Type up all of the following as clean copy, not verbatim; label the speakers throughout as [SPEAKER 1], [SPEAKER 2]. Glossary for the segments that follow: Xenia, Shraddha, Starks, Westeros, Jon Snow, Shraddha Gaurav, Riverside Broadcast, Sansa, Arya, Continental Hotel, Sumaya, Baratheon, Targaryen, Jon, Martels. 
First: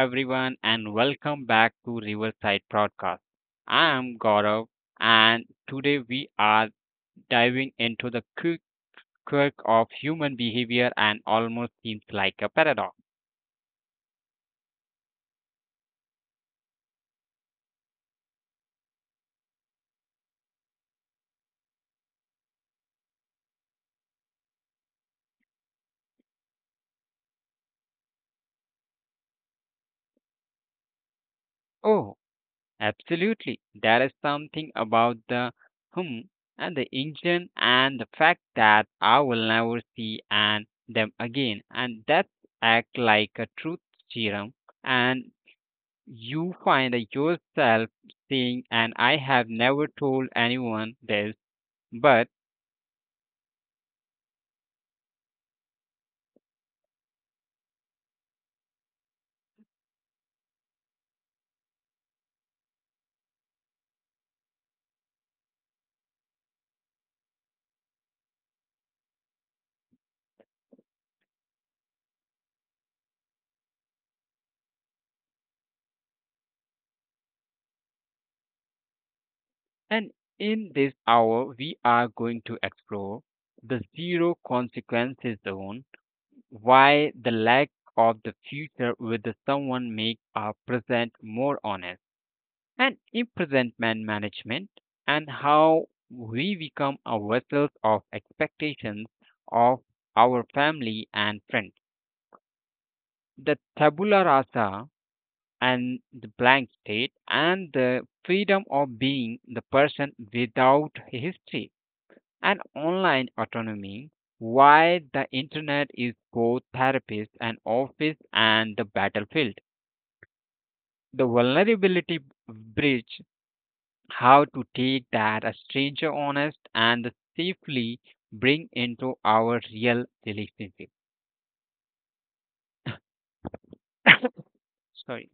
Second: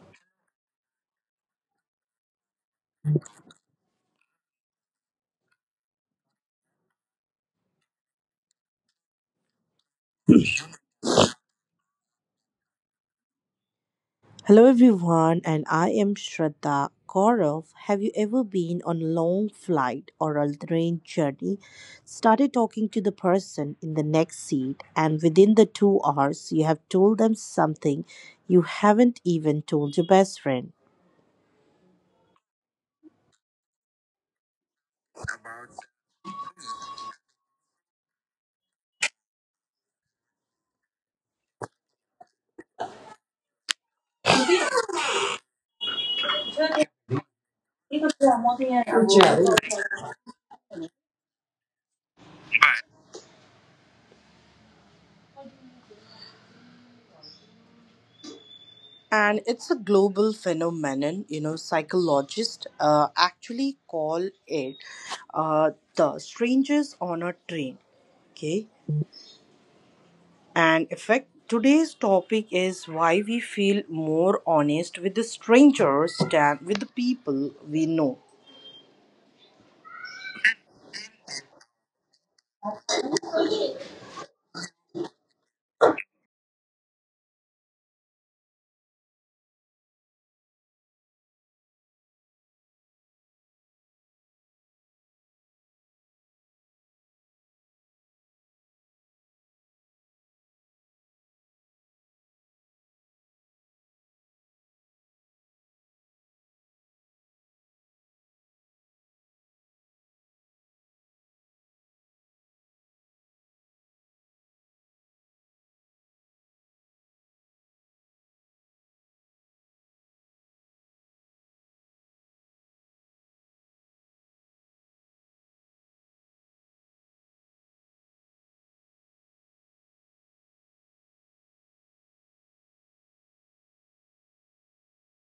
[SPEAKER 1] everyone, and welcome back to Riverside Broadcast. I am Gaurav, and today we are diving into the quick quirk of human behavior and almost seems like a paradox.
[SPEAKER 2] Hello everyone, and I am Shraddha Gaurav. Have you ever been on a long flight or a train journey, started talking to the person in the next seat, and within the 2 hours you have told them something you haven't even told your best friend?
[SPEAKER 1] Oh, absolutely. There is something about the hum and the engine and the fact that I will never see and them again. And that act like a truth serum. And you find yourself saying, and I have never told anyone this, but
[SPEAKER 2] And it's a global phenomenon, you know, psychologists actually call it uh, the strangers on a train. Okay. And effect. Today's topic is why we feel more honest with the strangers than with the people we know.
[SPEAKER 1] and in this hour we are going to explore the zero consequences zone. Why the lack of the future with the someone make our present more honest, and imprisonment management, and how we become a vessels of expectations of our family and friends. The tabula rasa and the blank state and the freedom of being the person without history and online autonomy, why the internet is both therapist and office and the battlefield. The vulnerability bridge, how to take that a stranger honest and safely bring into our real relationship. Sorry.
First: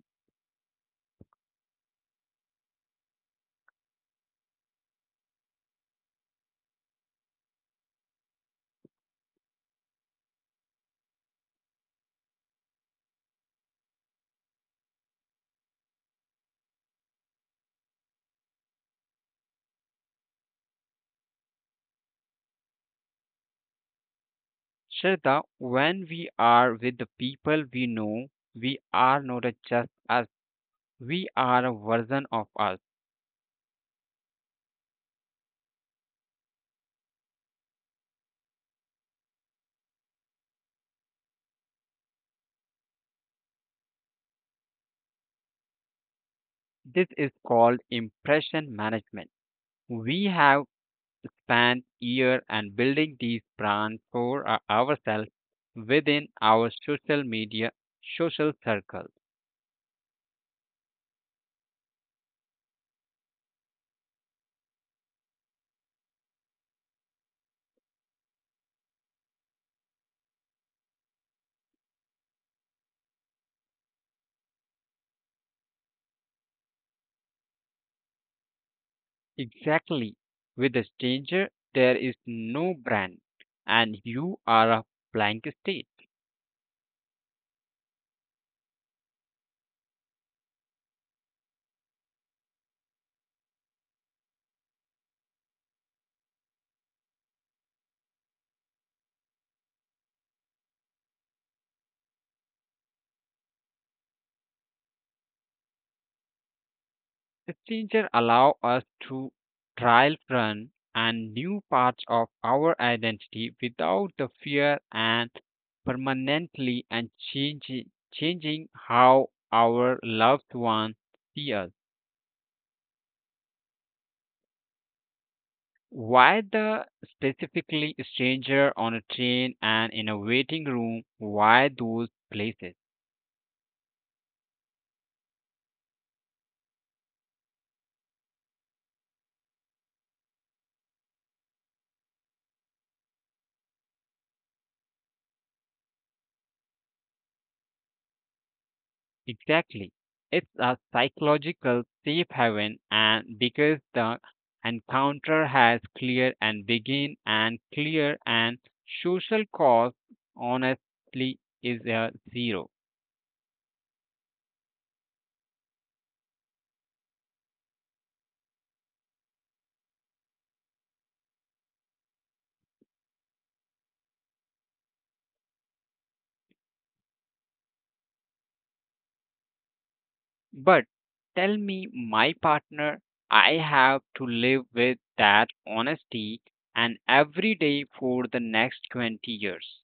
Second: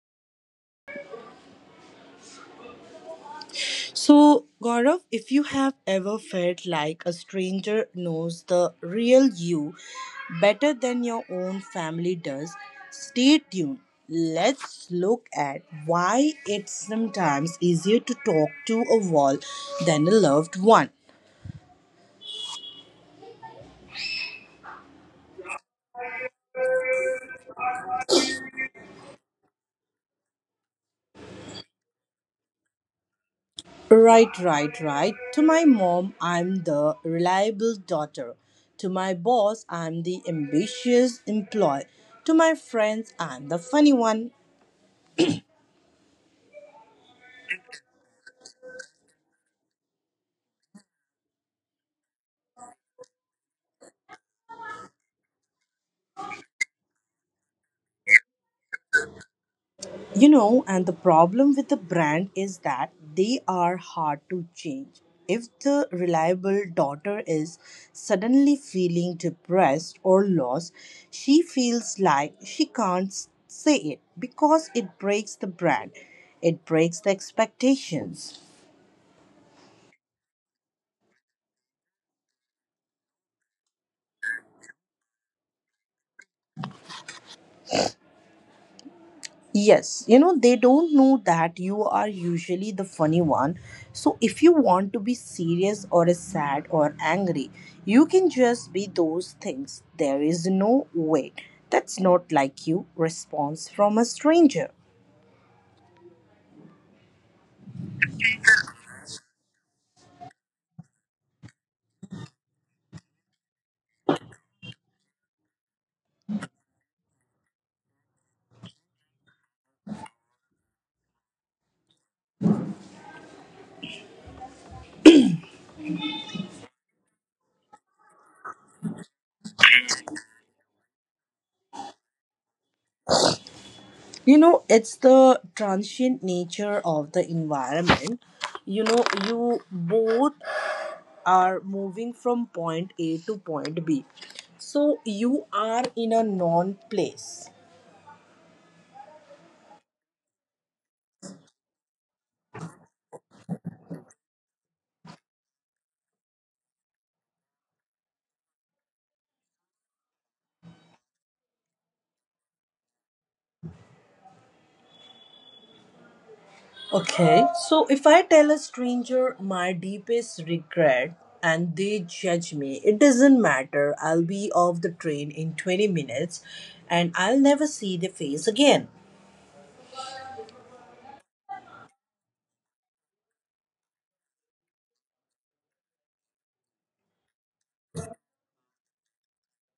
[SPEAKER 2] So, Gaurav, if you have ever felt like a stranger knows the real you better than your own family does, stay tuned. Let's look at why it's sometimes easier to talk to a wall than a loved one.
[SPEAKER 1] Shraddha, when we are with the people we know, we are not a just us, we are a version of us.
[SPEAKER 2] Right, right, right. To my mom, I'm the reliable daughter. To my boss, I'm the ambitious employee. To my friends, I'm the funny one.
[SPEAKER 1] This is called impression management. We have span year and building these brands for ourselves within our social media social circles.
[SPEAKER 2] You know, and the problem with the brand is that they are hard to change. If the reliable daughter is suddenly feeling depressed or lost, she feels like she can't say it because it breaks the brand, it breaks the expectations.
[SPEAKER 1] Exactly. With a stranger, there is no brand, and you are a blank state.
[SPEAKER 2] Yes, you know, they don't know that you are usually the funny one. So, if you want to be serious or sad or angry, you can just be those things. There is no way. That's not like you. Response from a stranger.
[SPEAKER 1] Stranger allow us to trial run and new parts of our identity without the fear and permanently and changing how our loved ones see us. Why the specifically stranger on a train and in a waiting room? Why those places?
[SPEAKER 2] You know, it's the transient nature of the environment. You know, you both are moving from point A to point B. So, you are in a non place.
[SPEAKER 1] Exactly. It's a psychological safe haven and because the encounter has clear and begin and clear and social cost honestly is a zero.
[SPEAKER 2] Okay, so if I tell a stranger my deepest regret and they judge me, it doesn't matter. I'll be off the train in 20 minutes and I'll never see their face again.
[SPEAKER 1] But tell me, my partner, I have to live with that honesty and every day for the next 20 years.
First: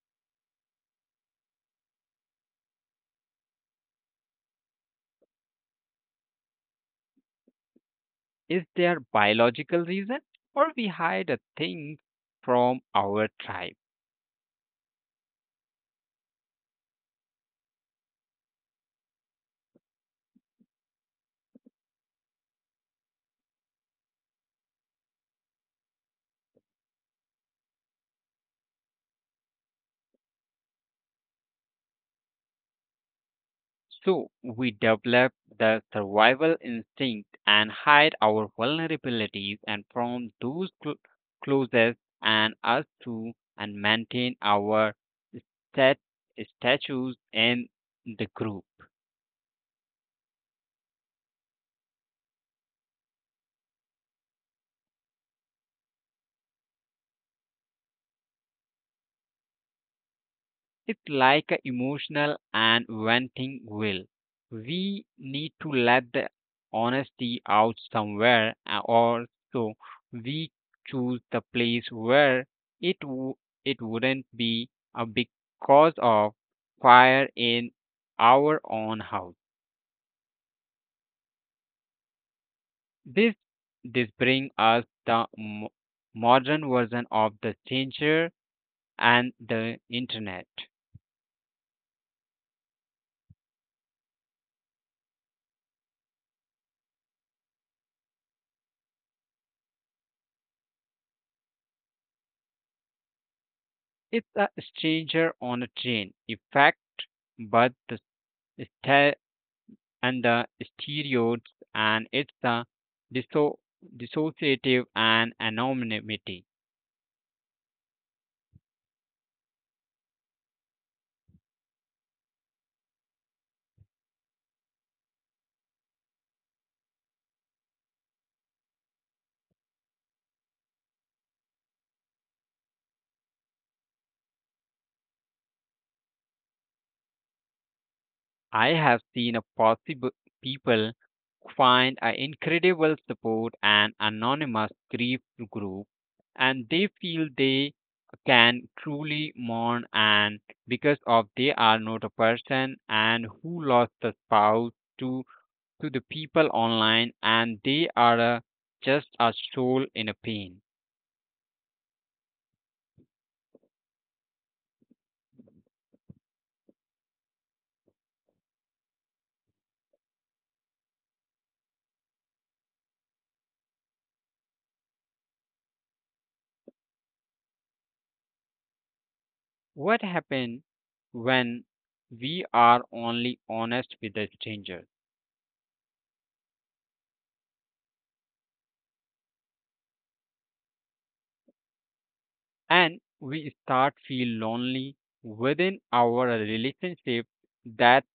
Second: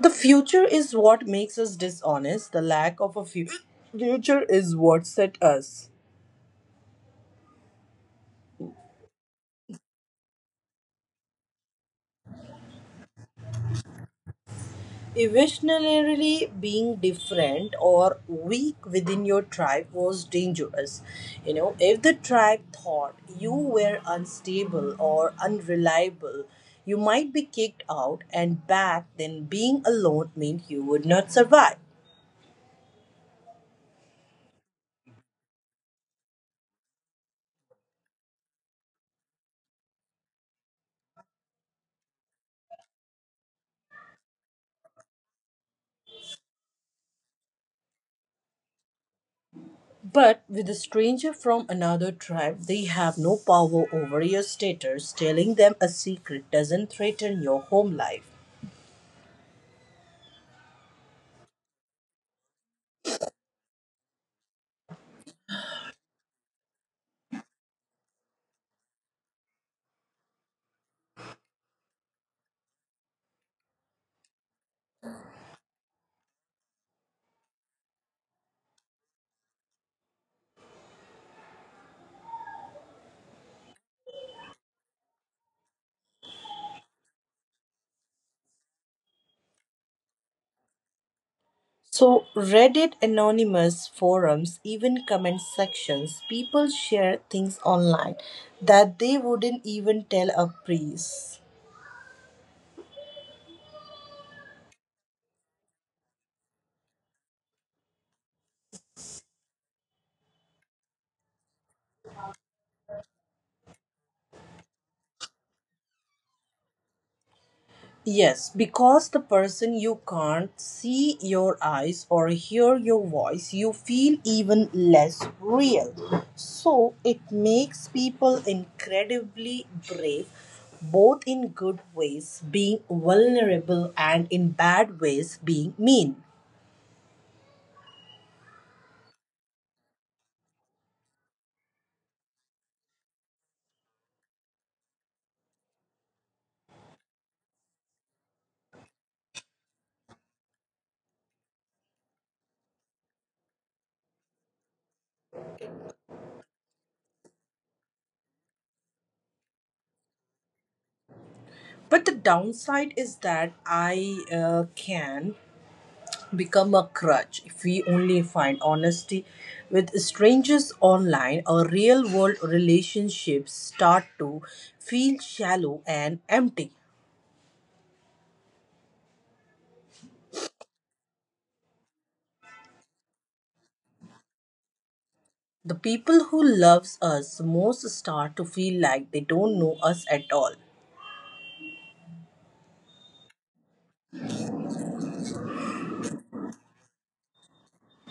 [SPEAKER 2] The future is what makes us dishonest. The lack of a future is what set us.
[SPEAKER 1] Is there biological reason or we hide a thing from our tribe?
[SPEAKER 2] Evolutionarily, being different or weak within your tribe was dangerous. You know, if the tribe thought you were unstable or unreliable, you might be kicked out, and back then, being alone meant you would not survive.
[SPEAKER 1] So we develop the survival instinct and hide our vulnerabilities and from those closest and us to and maintain our stat- status in the group.
[SPEAKER 2] But with a stranger from another tribe, they have no power over your status. Telling them a secret doesn't threaten your home life.
[SPEAKER 1] It's like a emotional and venting will. We need to let the honesty out somewhere, or so we choose the place where it w- it wouldn't be a big cause of fire in our own house. This this brings us the modern version of the stranger and the internet.
[SPEAKER 2] So Reddit anonymous forums, even comment sections, people share things online that they wouldn't even tell a priest.
[SPEAKER 1] It's a stranger on a train effect, but the sta- and the stereotypes, and it's a disso- dissociative and anonymity.
[SPEAKER 2] Yes, because the person you can't see your eyes or hear your voice, you feel even less real. So it makes people incredibly brave, both in good ways, being vulnerable, and in bad ways, being mean.
[SPEAKER 1] I have seen a possible people find an incredible support and anonymous grief group, and they feel they can truly mourn and because of they are not a person and who lost a spouse to to the people online, and they are just a soul in a pain.
[SPEAKER 2] But the downside is that I can become a crutch if we only find honesty with strangers online. Our real world relationships start to feel shallow and empty.
[SPEAKER 1] What happens when we are only honest with a stranger
[SPEAKER 2] The people who loves us most start to feel like they don't know us at all.
[SPEAKER 1] and we start feel lonely within our relationship, that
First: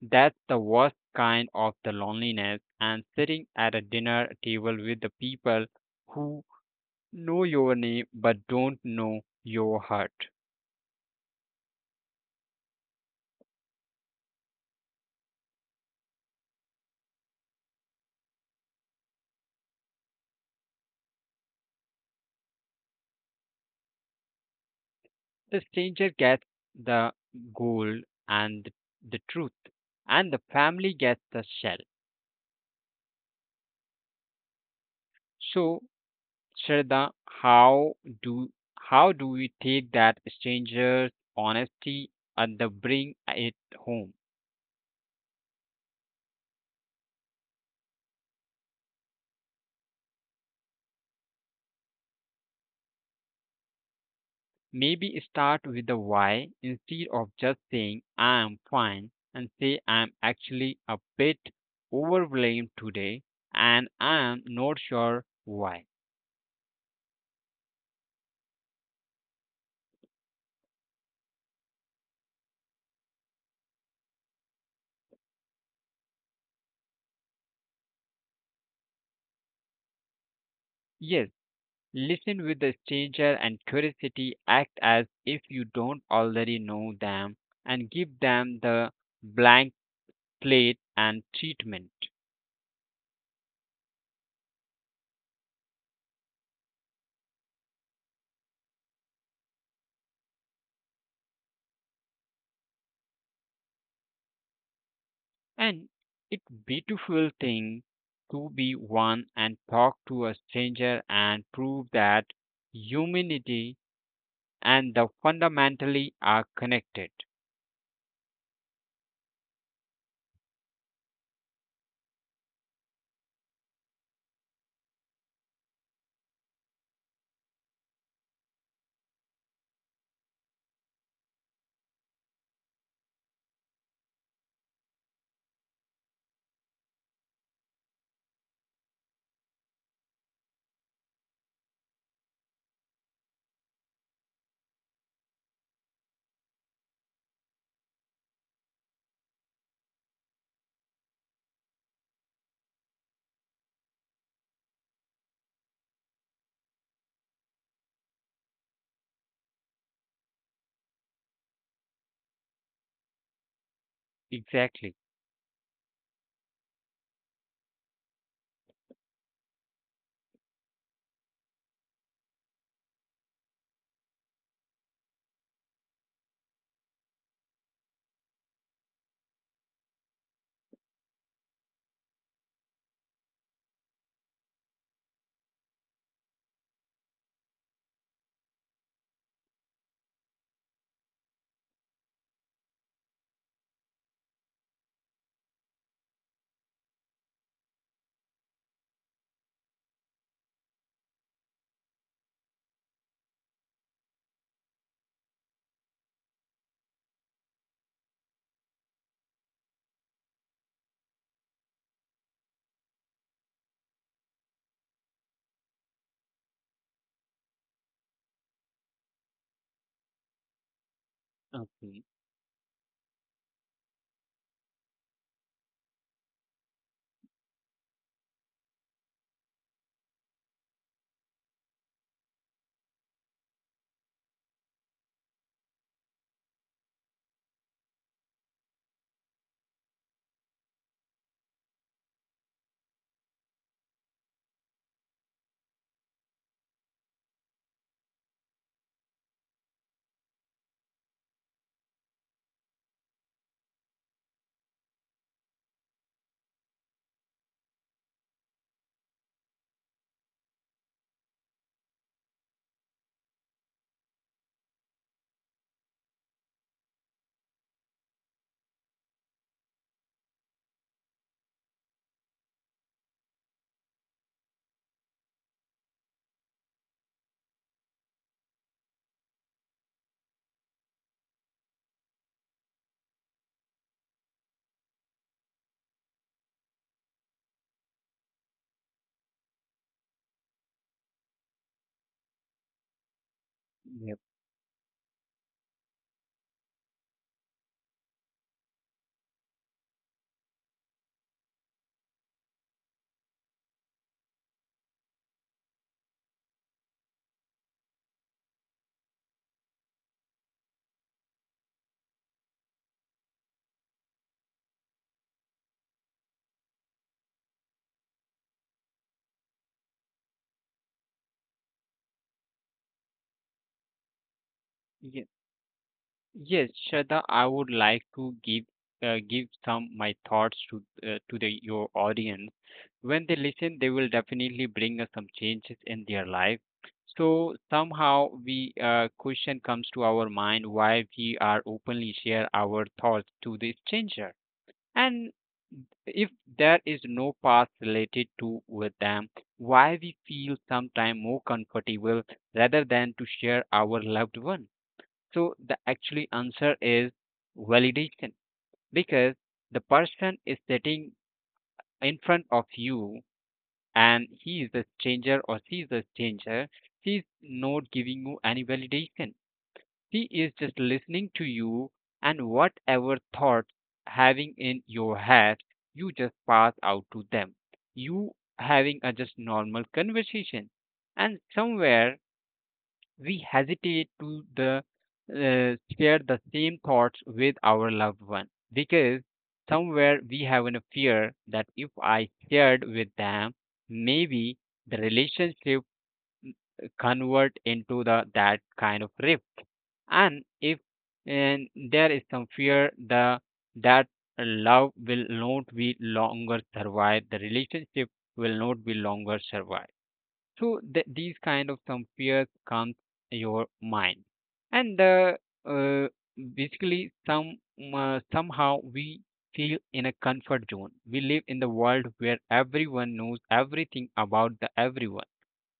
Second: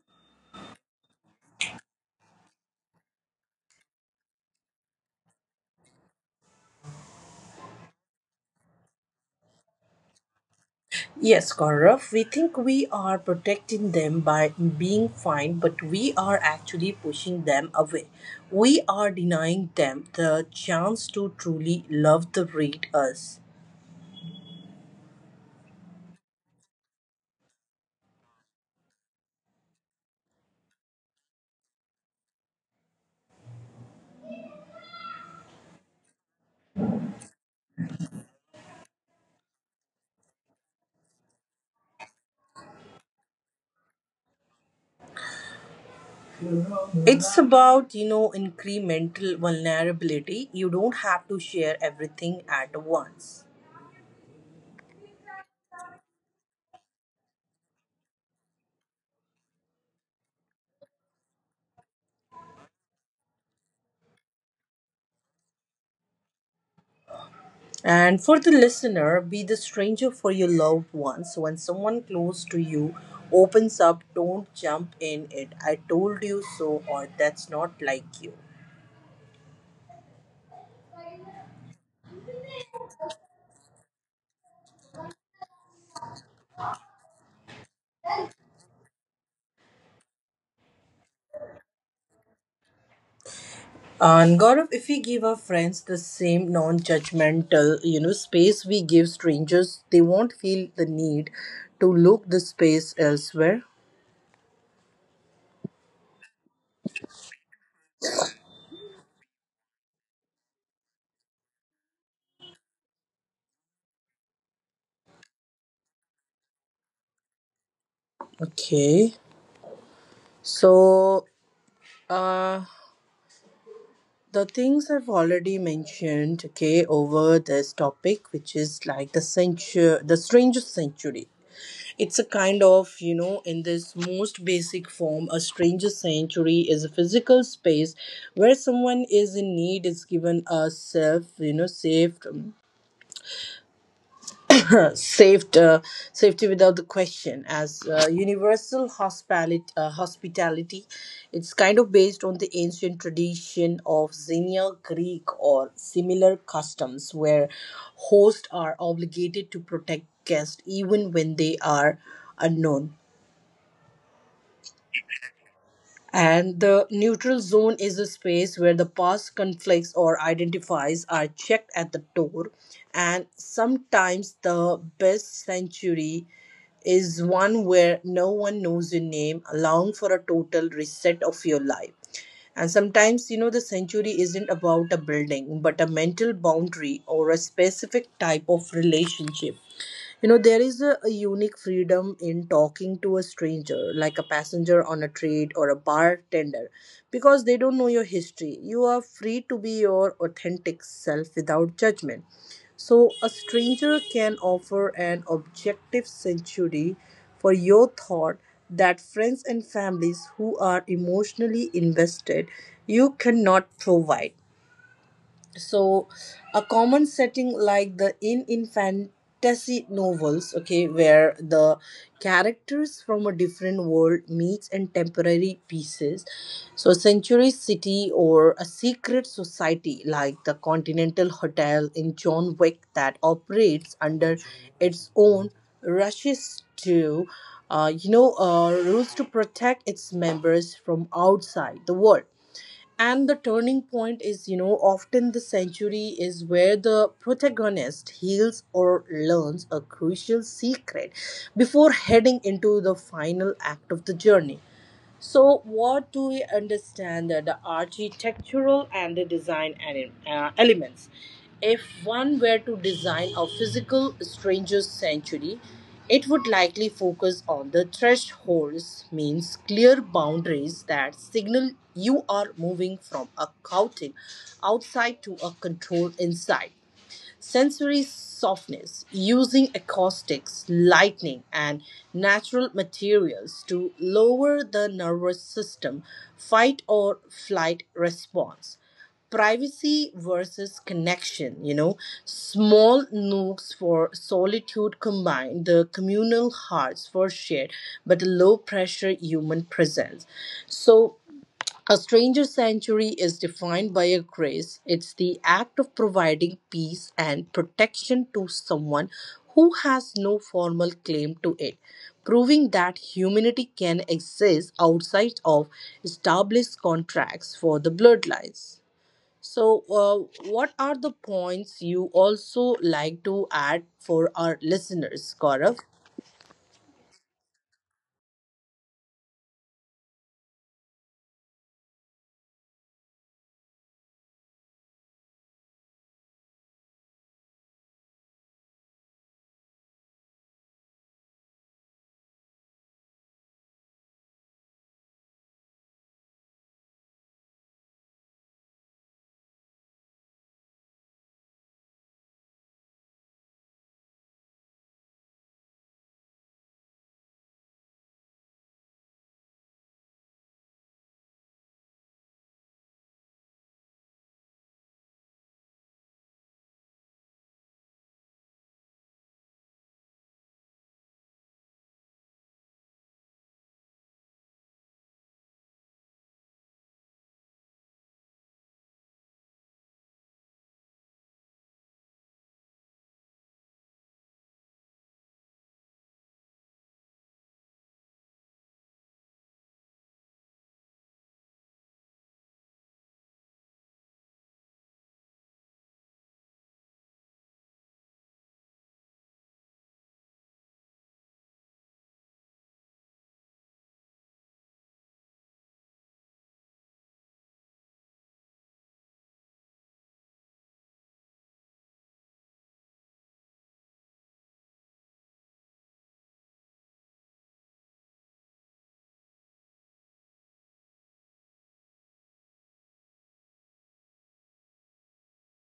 [SPEAKER 1] that's the worst kind of the loneliness and sitting at a dinner table with the people who know your name but don't know your heart.
[SPEAKER 2] Yes, Gaurav, we think we are protecting them by being fine, but we are actually pushing them away. We are denying them the chance to truly love the read us.
[SPEAKER 1] The stranger gets the gold and the truth, and the family gets the shell. So, Shraddha, how do how do we take that stranger's honesty and the bring it home?
[SPEAKER 2] It's about, you know, incremental vulnerability. You don't have to share everything at once.
[SPEAKER 1] Maybe start with the why instead of just saying I am fine and say I'm actually a bit overwhelmed today and I am not sure why.
[SPEAKER 2] And for the listener, be the stranger for your loved ones. When someone close to you opens up, don't jump in it. I told you so, or that's not like you.
[SPEAKER 1] Yes, listen with a stranger and curiosity, act as if you don't already know them, and give them the blank plate and treatment.
[SPEAKER 2] And Gaurav, if we give our friends the same non-judgmental, you know, space we give strangers, they won't feel the need to look the space elsewhere.
[SPEAKER 1] And it's beautiful thing to be one and talk to a stranger and prove that humanity and the fundamentally are connected.
[SPEAKER 2] Okay. So, uh, the things I've already mentioned, okay, over this topic, which is like the century, the strangest century. It's a kind of, you know, in this most basic form, a stranger sanctuary is a physical space where someone is in need is given a safe, you know, safe, saved safety without the question. As universal hospitality, hospitality, it's kind of based on the ancient tradition of Xenia Greek or similar customs, where hosts are obligated to protect guests even when they are unknown.
[SPEAKER 1] Exactly.
[SPEAKER 2] And the neutral zone is a space where the past conflicts or identifies are checked at the door. And sometimes the best sanctuary is one where no one knows your name, allowing for a total reset of your life. And sometimes, you know, the sanctuary isn't about a building, but a mental boundary or a specific type of relationship. You know, there is a unique freedom in talking to a stranger, like a passenger on a train or a bartender, because they don't know your history. You are free to be your authentic self without judgment. So, a stranger can offer an objective sanctuary for your thought that friends and families who are emotionally invested you cannot provide. So a common setting like the in fantasy novels, okay, where the
[SPEAKER 1] Okay.
[SPEAKER 2] characters from a different world meets in temporary pieces. So a century city or a secret society like the Continental Hotel in John Wick that operates under its own rushes to you know rules to protect its members from outside the world. And the turning point is, you know, often the century is where the protagonist heals or learns a crucial secret before heading into the final act of the journey. So, what do we understand that the architectural and the design elements? If one were to design a physical stranger's sanctuary, it would likely focus on the thresholds, means clear boundaries that signal you are moving from a chaotic outside to a controlled inside, sensory softness using acoustics, lighting, and natural materials to lower the nervous system fight or flight response. Privacy versus connection, you know, small nooks for
[SPEAKER 1] Yep.
[SPEAKER 2] solitude combine the communal hearts for shared but low pressure human presence. So, a stranger sanctuary is defined by a grace. It's the act of providing peace and protection to someone who has no formal claim to it, proving that humanity can exist outside of established contracts for the bloodlines. So, what are the points you also like to add for our
[SPEAKER 1] Yeah.
[SPEAKER 2] listeners, Gaurav?
[SPEAKER 1] Yes, Shraddha, I would like to give some my thoughts to the your audience. When they listen, they will definitely bring us some changes in their life. So somehow we question comes to our mind why we are openly share our thoughts to the stranger, and if there is no past related to with them, why we feel sometime more comfortable rather than to share our loved one. So the actually answer is validation because the person is sitting in front of you and he is a stranger or she is a stranger. She is not giving you any validation. She is just listening to you, and whatever thoughts having in your head, you just pass out to them. You having a just normal conversation, and somewhere we hesitate to the share the same thoughts with our loved one, because somewhere we have a fear that if I shared with them, maybe the relationship convert into the that kind of rift, and if and there is some fear the that love will not be longer survive, the relationship will not be longer survive. So these kind of some fears comes your mind, and uh, basically somehow we feel in a comfort zone. We live in the world where everyone knows everything about the everyone,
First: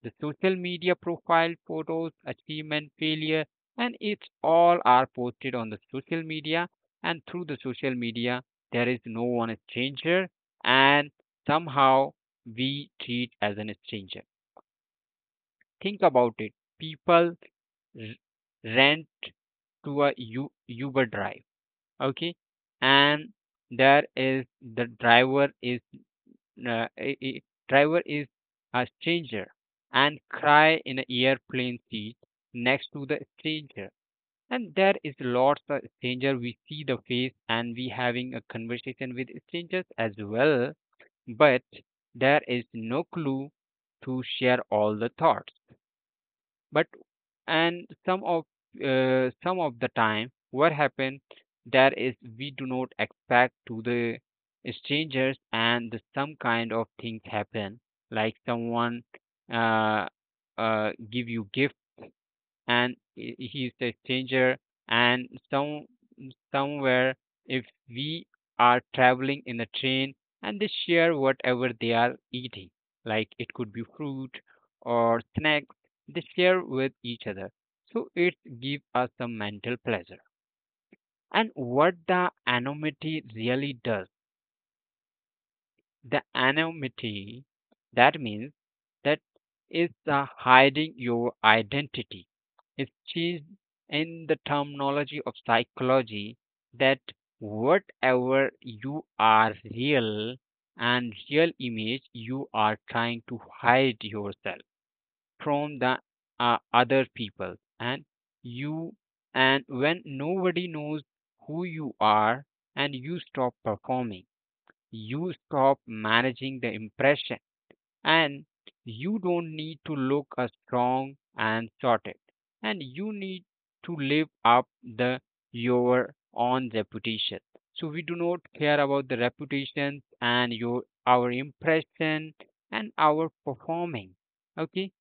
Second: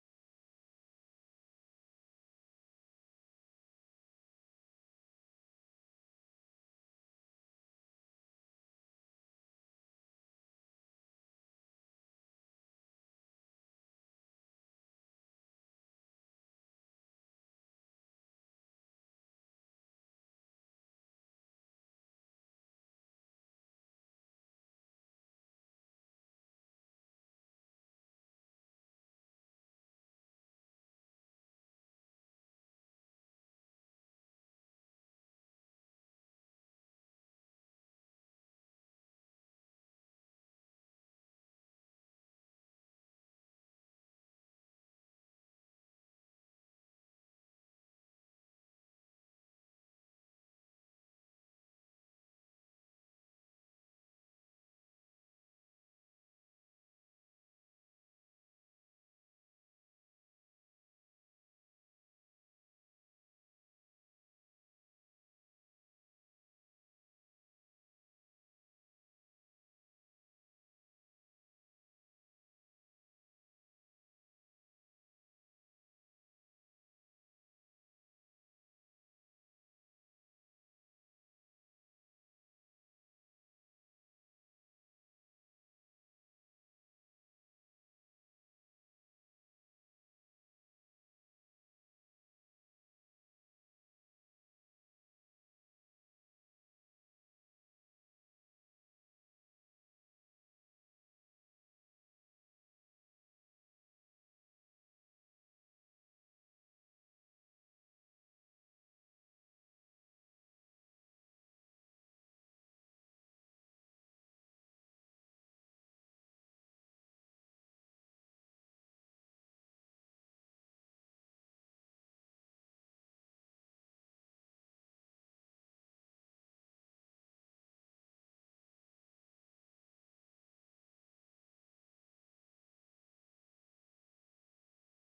[SPEAKER 1] the social media, profile photos, achievement, failure, and it's all are posted on the social media, and through the social media there is no one stranger, and somehow we treat as an stranger. Think about it. People rent to a Uber drive, okay, and there is the driver is uh, i- i- driver is a stranger, and cry in an airplane seat next to the stranger. And there is lots of stranger. We see the face and we having a conversation with strangers as well, but there is no clue to share all the thoughts, but and some of the time what happen there is we do not expect to the strangers, and the some kind of things happen, like someone uh, give you gift, and he's a stranger, and somewhere if we are traveling in a train and they share whatever they are eating, like it could be fruit or snacks, they share with each other, so it gives us some mental pleasure. And what the anonymity really does, the anonymity, that means that is hiding your identity. It's changed in the terminology of psychology, that whatever you are real and real image you are trying to hide yourself from the other people, and you and when nobody knows who you are and you stop performing, you stop managing the impression, and you don't need to look a strong and sorted, and you need to live up the your own reputation, so we do not care about the reputations and your our impression and our performing, okay,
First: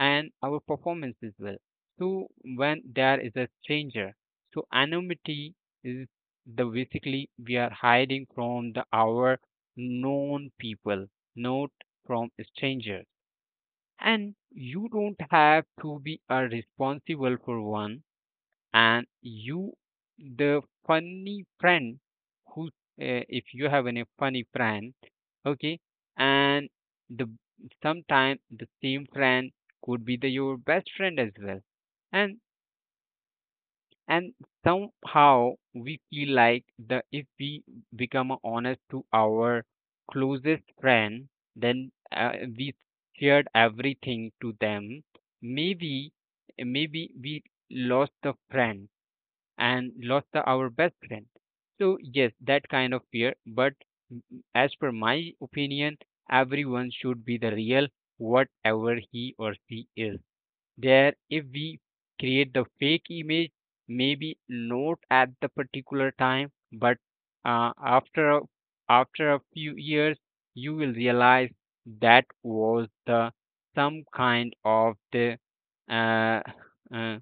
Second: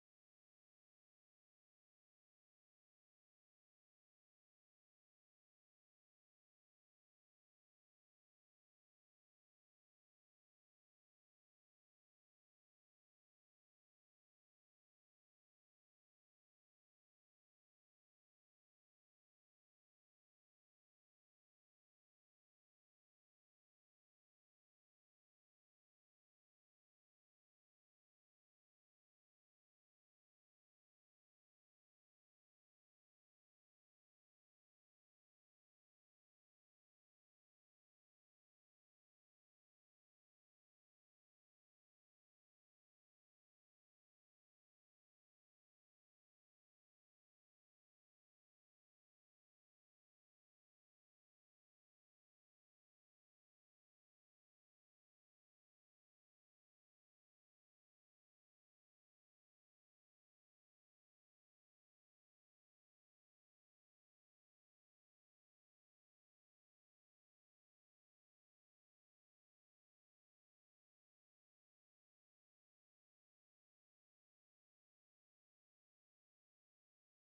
[SPEAKER 1] and our performance as well. So when there is a stranger, so anonymity is the basically we are hiding from the our known people, not from strangers. And you don't have to be a responsible for one. And you, the funny friend, who, if you have any funny friend, okay, and the sometimes the same friend could be the your best friend as well. And and somehow we feel like the if we become honest to our closest friend, then we shared everything to them, maybe maybe we lost the friend and lost the, our best friend, so yes that kind of fear, but as per my opinion everyone should be the real whatever he or she is there. If we create the fake image, maybe not at the particular time, but uh, after a, after a few years, you will realize that was the some kind of the uh, uh,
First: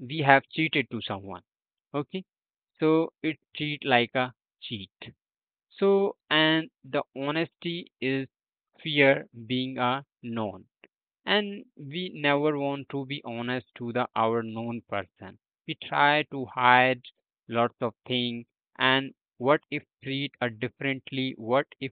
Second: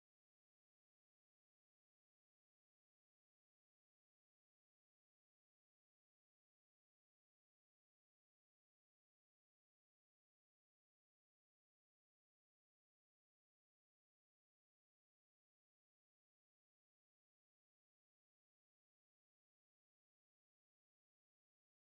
[SPEAKER 1] we have cheated to someone. Okay, so it treat like a cheat. So and the honesty is fear being a known, and we never want to be honest to the our known person. We try to hide lots of things, and what if treat a differently, what if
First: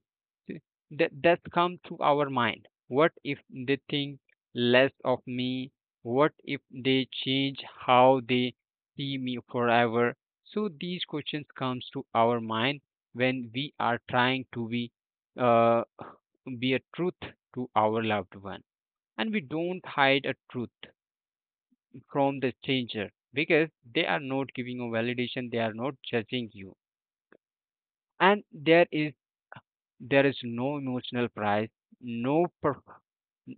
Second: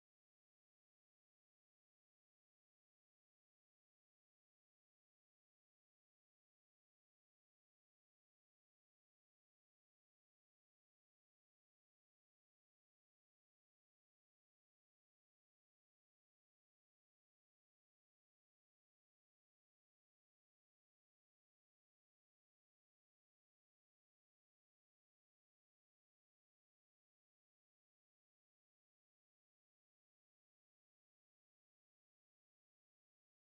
[SPEAKER 1] that's come to our mind, what if they think less of me, what if they change how they see me forever? So these questions comes to our mind when we are trying to uh, be a truth to our loved one. And we don't hide a truth from the stranger because they are not giving a validation, they are not judging you. And there is there is no emotional price, no perf-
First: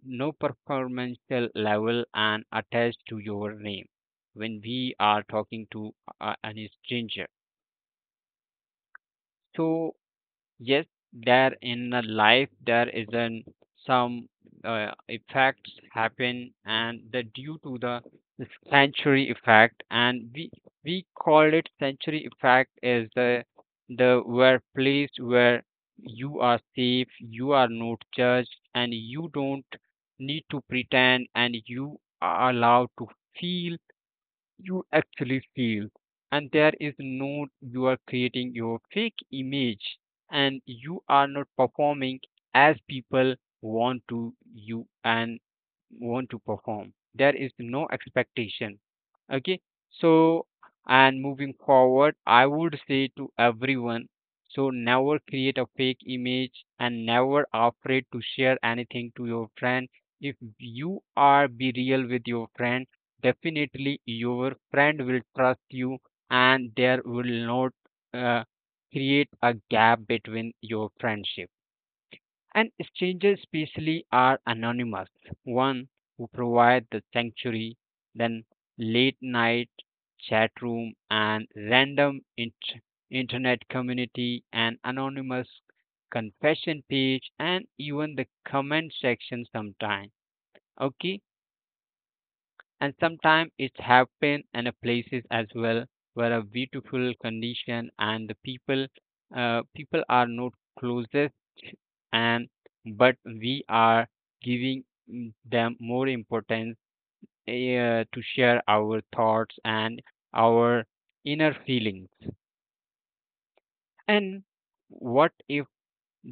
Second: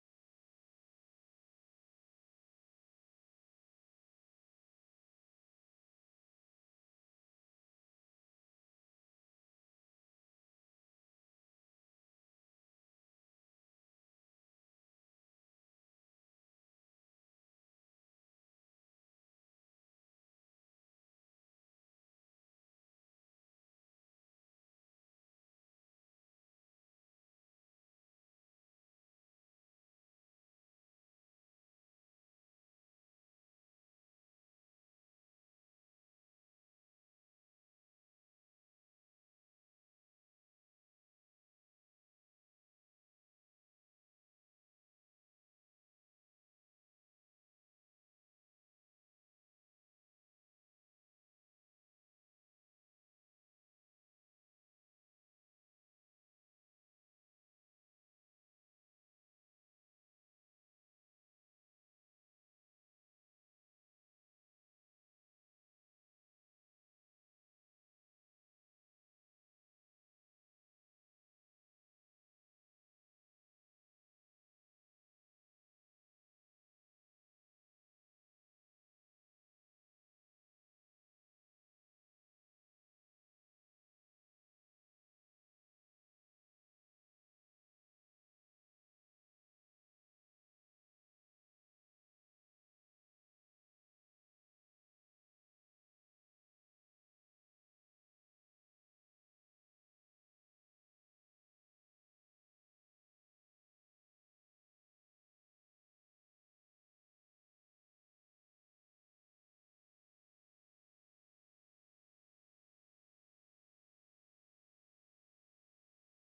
[SPEAKER 1] no performance level and attached to your name when we are talking to any stranger. So yes, there in a life there isn't some effects happen and the due to the century effect, and we call it century effect is the where place where you are safe, you are not judged, and you don't need to pretend, and you are allowed to feel, you actually feel. And there is no, you are creating your fake image, and you are not performing as people want to you and want to perform. There is no expectation. Okay, so and moving forward, I would say to everyone, so never create a fake image and never afraid to share anything to your friend. If you are be real with your friend, definitely your friend will trust you, and there will not uh, create a gap between your friendship. And strangers especially are anonymous one, who provide the sanctuary. Then late night chat room and internet community and anonymous confession page and even the comment section sometime. Okay, and sometimes it happen in a places as well, where a beautiful condition and the people people are not closest, and but we are giving them more importance to share our thoughts and our inner feelings. And what,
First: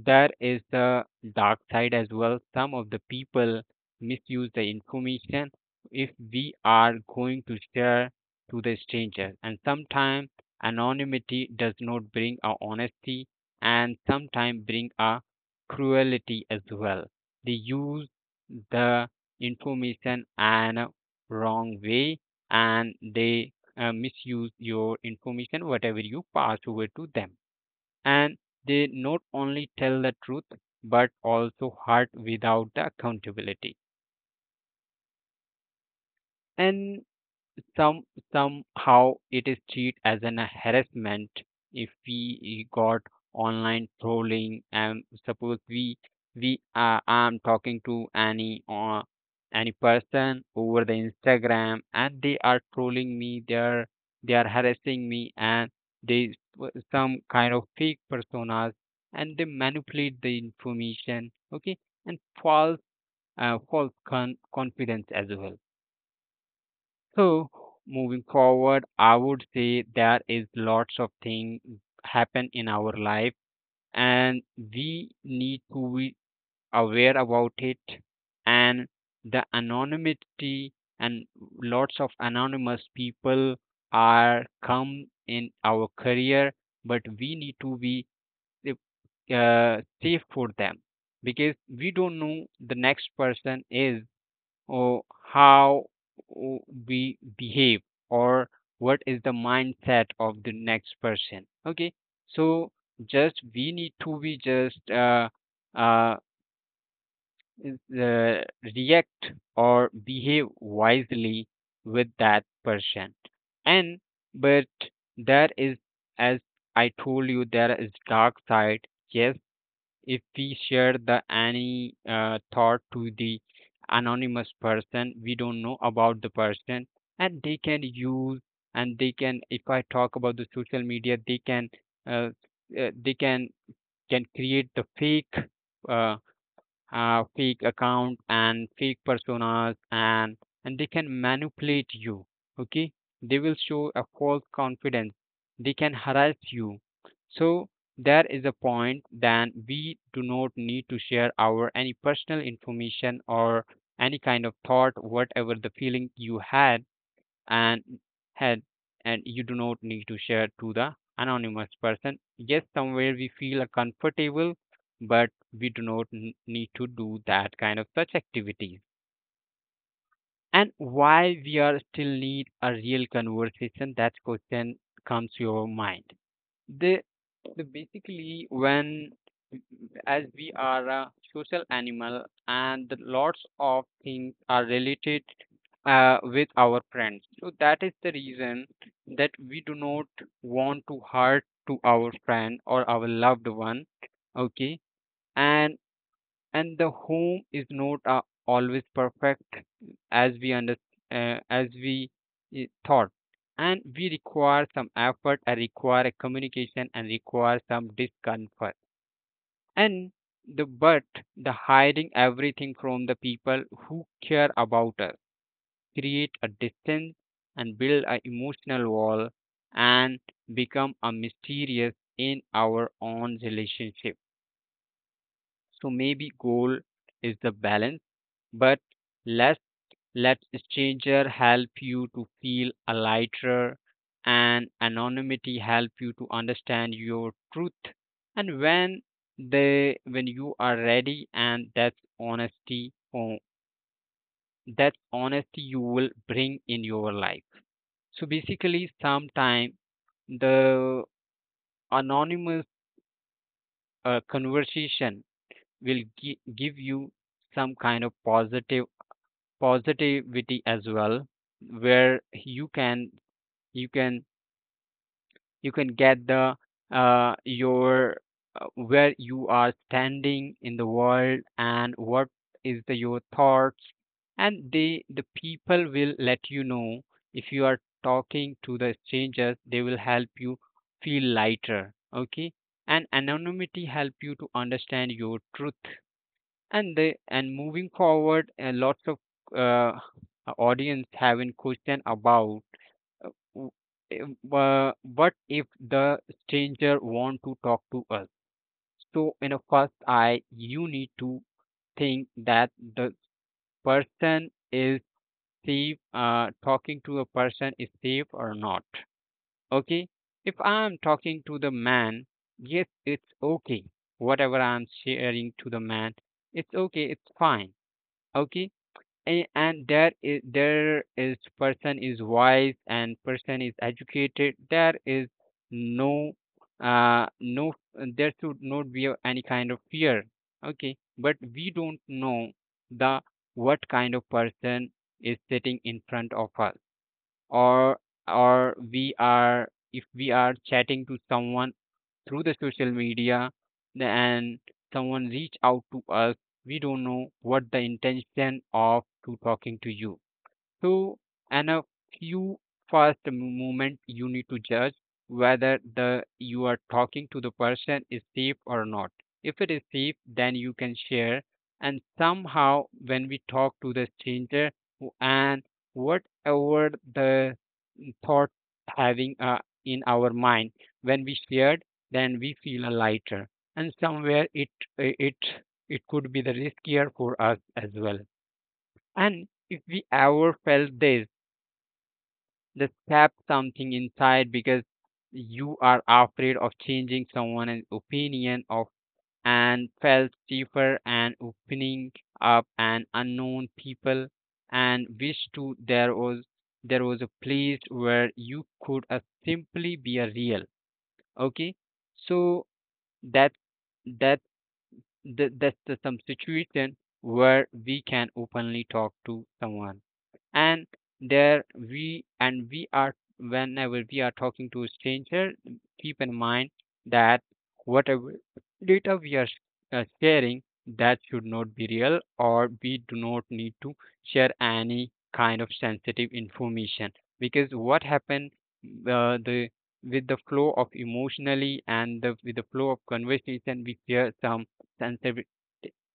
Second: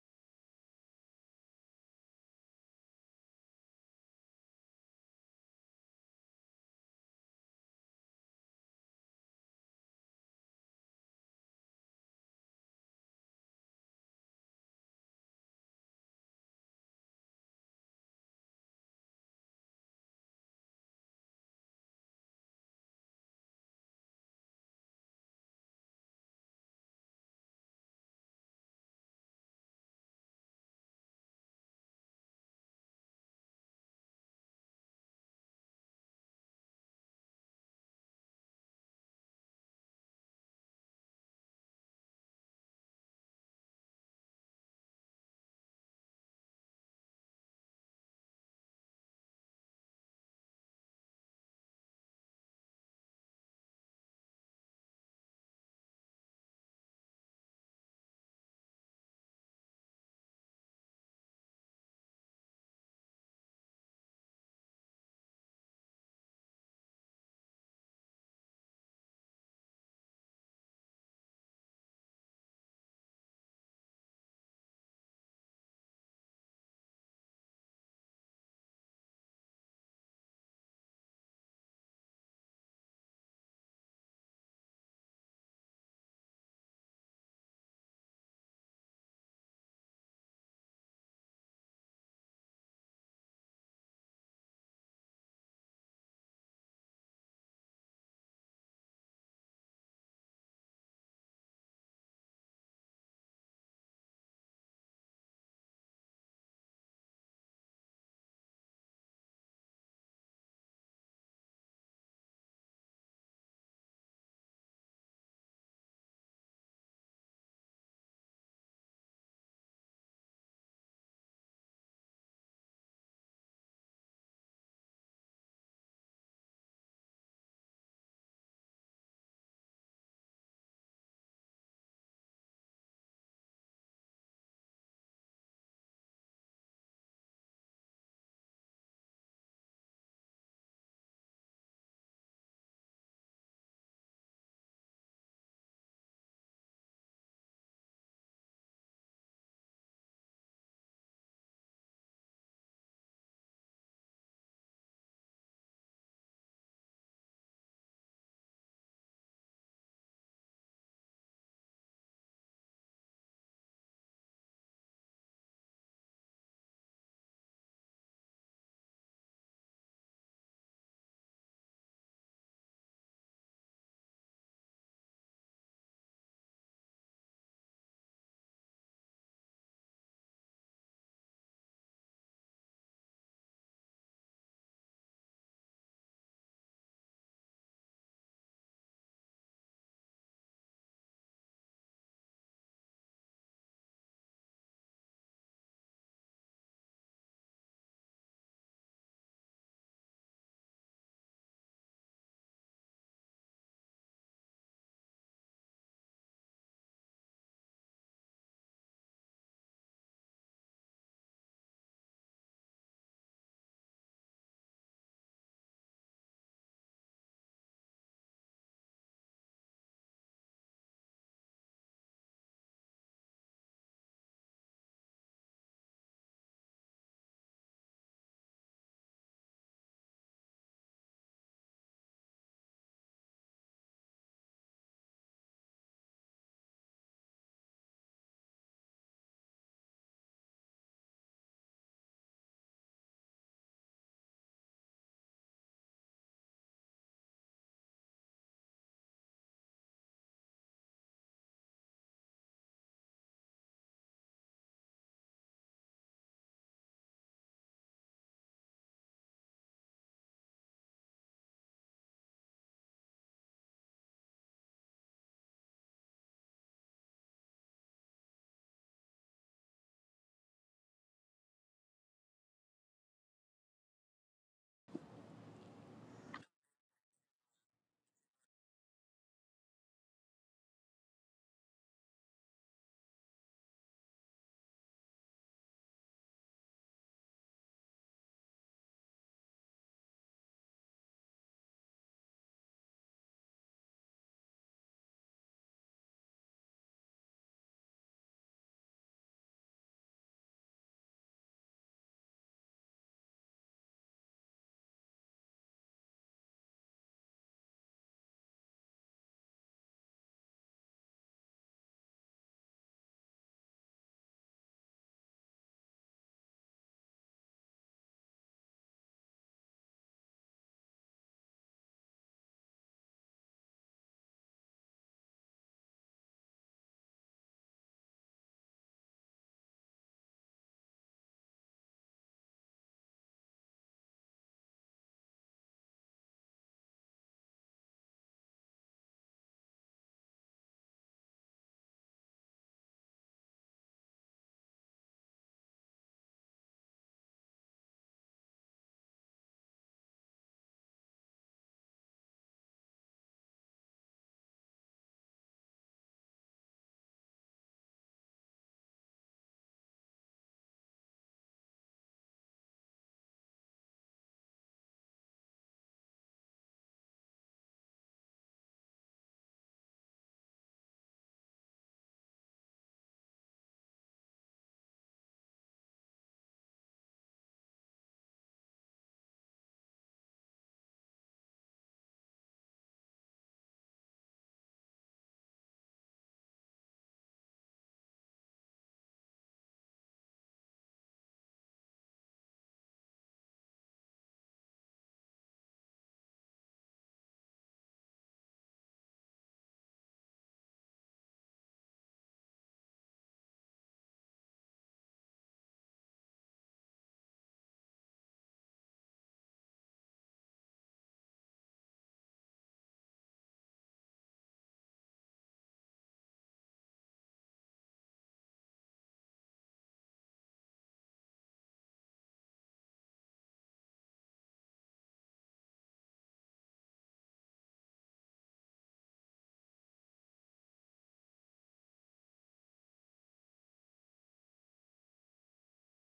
[SPEAKER 1] there is the dark side as well. Some of the people misuse the information if we are going to share to the stranger. And sometimes anonymity does not bring a honesty, and sometimes bring a cruelty as well. They use the information and a wrong way, and they misuse your information whatever you pass over to them. And they not only tell the truth but also hurt without the accountability. And Some somehow it is treated as an harassment if we got online trolling, and suppose we are I'm talking to any or any person over the Instagram, and they are trolling me, they are harassing me, and they some kind of fake personas, and they manipulate the information, okay, and false confidence as well. So moving forward, I would say there is lots of things happen in our life, and we need to be aware about it. And the anonymity and lots of anonymous people are come in our career, but we need to be eh, safe for them, because we don't know the next person is, oh, how w- we behave or what is the mindset of the next person. Okay, so just we need to be just uh, uh, react or behave wisely with that person. And but there is, as I told you, there is dark side. Yes, if we share the any thought to the anonymous person, we don't know about the person, and they can use, and they can, if I talk about the social media, uh, they can create the fake uh, fake account and fake personas, and they can manipulate you. Okay, they will show a false confidence, they can harass you. So there is a point, then we do not need to share our any personal information or any kind of thought whatever the feeling you and had. And you do not need to share to the anonymous person. Yes, somewhere we feel comfortable, but we do not need to do that kind of such activities. And why we are still need a real conversation, that question comes to your mind. The, the basically when, as we are a social animal and lots of things are related with our friends. So that is the reason that we do not want to hurt to our friend or our loved one. Okay, and and the home is not always perfect as we under as we thought. And we require some effort, and require a communication, and require some discomfort. And the but the hiding everything from the people who care about us create a distance and build an emotional wall and become a mysterious in our own relationship. So maybe goal is the balance. But less let stranger help you to feel a lighter, and anonymity help you to understand your truth. And when they when you are ready, and that's honesty, that's honesty you will bring in your life. So basically sometime the anonymous conversation will give you some kind of positive positivity as well, where you can you can get the your where you are standing in the world, and what is the your thoughts, and they the people will let you know. If you are talking to the strangers, they will help you feel lighter. Okay, and anonymity help you to understand your truth. And the and moving forward, lots of uh, audience having question about, uh, w- what if the stranger want to talk to us? So in a first eye, you need to think that the person is safe, talking to a person is safe or not. Okay. If I'm talking to the man, yes, it's okay. Whatever I'm sharing to the man, it's okay. It's fine. Okay, and there is person is wise and person is educated. There is no no, there should not be any kind of fear. Okay, but we don't know the what kind of person is sitting in front of us, or or we are, if we are chatting to someone through the social media, and someone reach out to us, we don't know what the intention of to talking to you. So and a few first moment, you need to judge whether the you are talking to the person is safe or not. If it is safe, then you can share. And somehow when we talk to the stranger, and whatever the thought having in our mind, when we shared, then we feel lighter. And somewhere it it could be the riskier for us as well. And if we ever felt this, just tap something inside, because you are afraid of changing someone's opinion of, and felt safer and opening up and unknown people, and wished to there was a place where you could simply be a real. Okay, so that that that's the some situation where we can openly talk to someone. And there we and we are, whenever we are talking to a stranger, keep in mind that whatever data we are sharing, that should not be real, or we do not need to share any kind of sensitive information. Because what happened, the with the flow of emotionally, and with the flow of conversation we share some sensitive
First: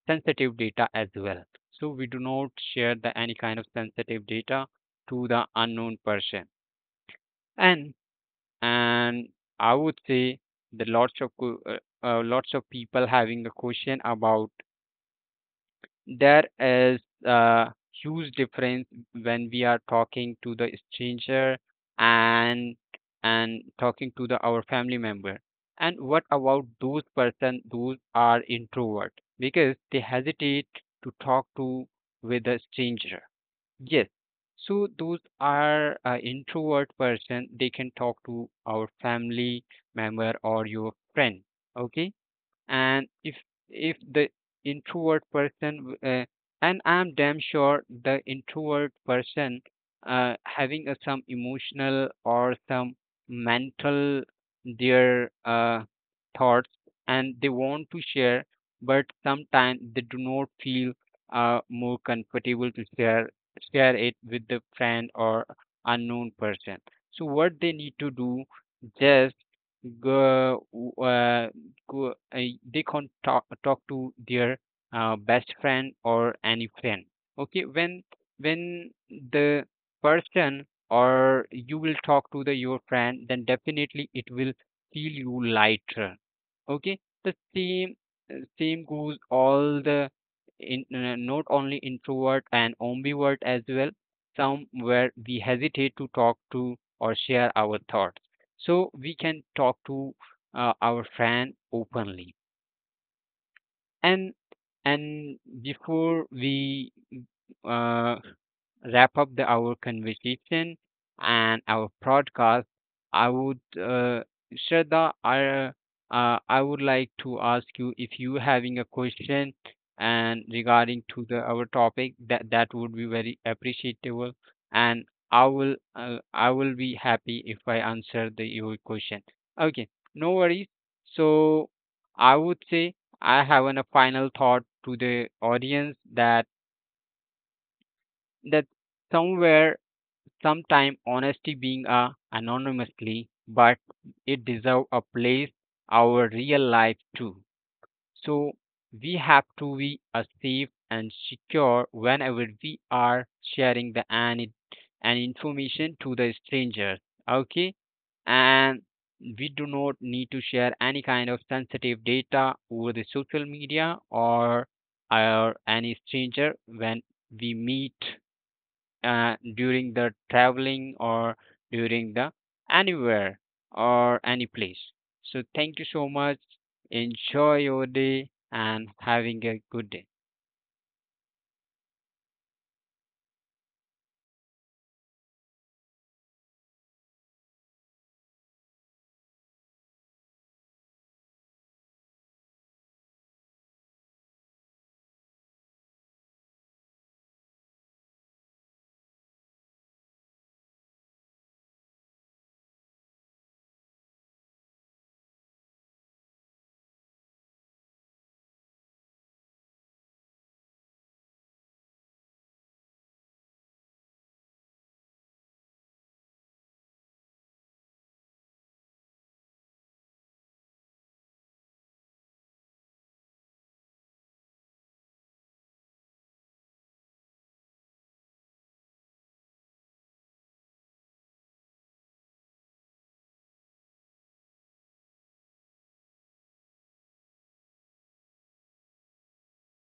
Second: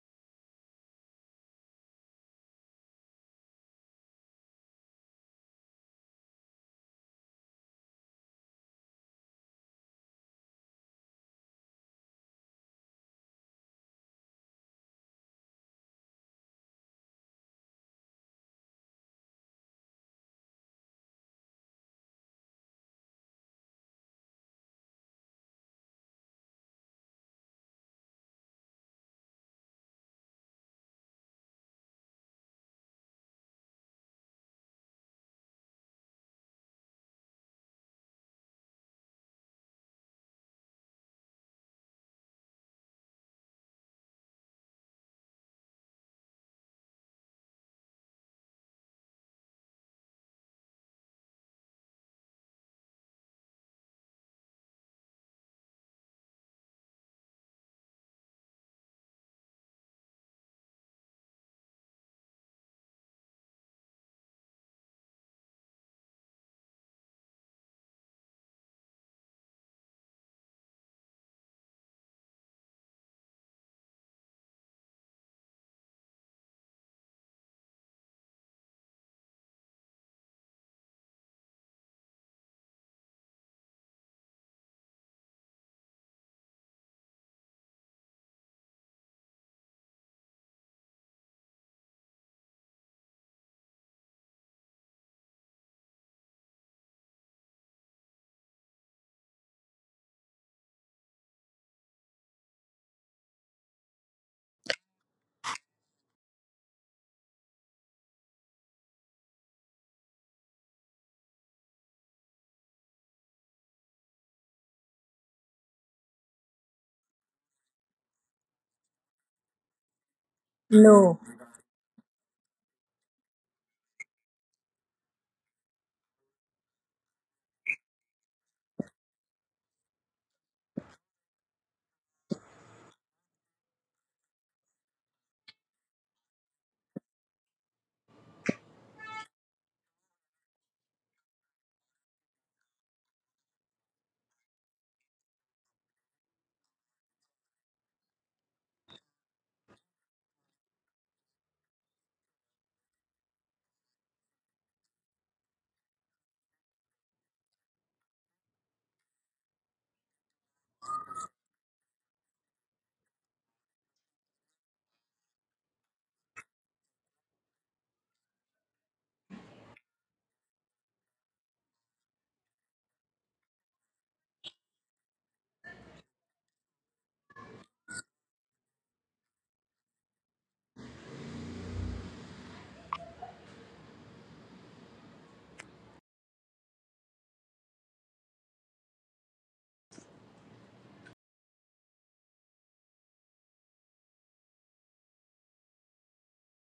[SPEAKER 1] sensitive data as well. So we do not share the any kind of sensitive data to the unknown person. and and I would say the lots of lots of people having a question about, there is a huge difference when we are talking to the stranger and and talking to the our family member. And what about those person those are introvert, because they hesitate to talk to with a stranger. Yes. So those are introvert person, they can talk to our family member or your friend. Okay, and if the introvert person, uh, and I'm damn sure the introvert person having a some emotional or some mental their thoughts, and they want to share, but sometimes they do not feel more comfortable to share it with the friend or unknown person. So what they need to do, just go, uh, go, uh, they can't talk to their best friend or any friend. Okay, when when the person, or you will talk to the your friend, then definitely it will feel you lighter. Okay, the same same goes all the in, not only introvert and ambivert as well. Some where we hesitate to talk to or share our thoughts, so we can talk to our fan openly. and and before we uh, wrap up the our conversation and our podcast, I would Shraddha, I would like to ask you if you having a question and regarding to the our topic, that that would be very appreciable. And I will be happy if I answer the your question. Okay, no worries. So I would say I have a final thought to the audience that that somewhere sometimes honesty being a anonymously, but it deserve a place our real life too. So we have to be a safe and secure whenever we are sharing the any and information to the strangers. Okay, and we do not need to share any kind of sensitive data over the social media or any stranger when we meet during the traveling or during the anywhere or any place. So thank you so much. Enjoy your day and having a good day.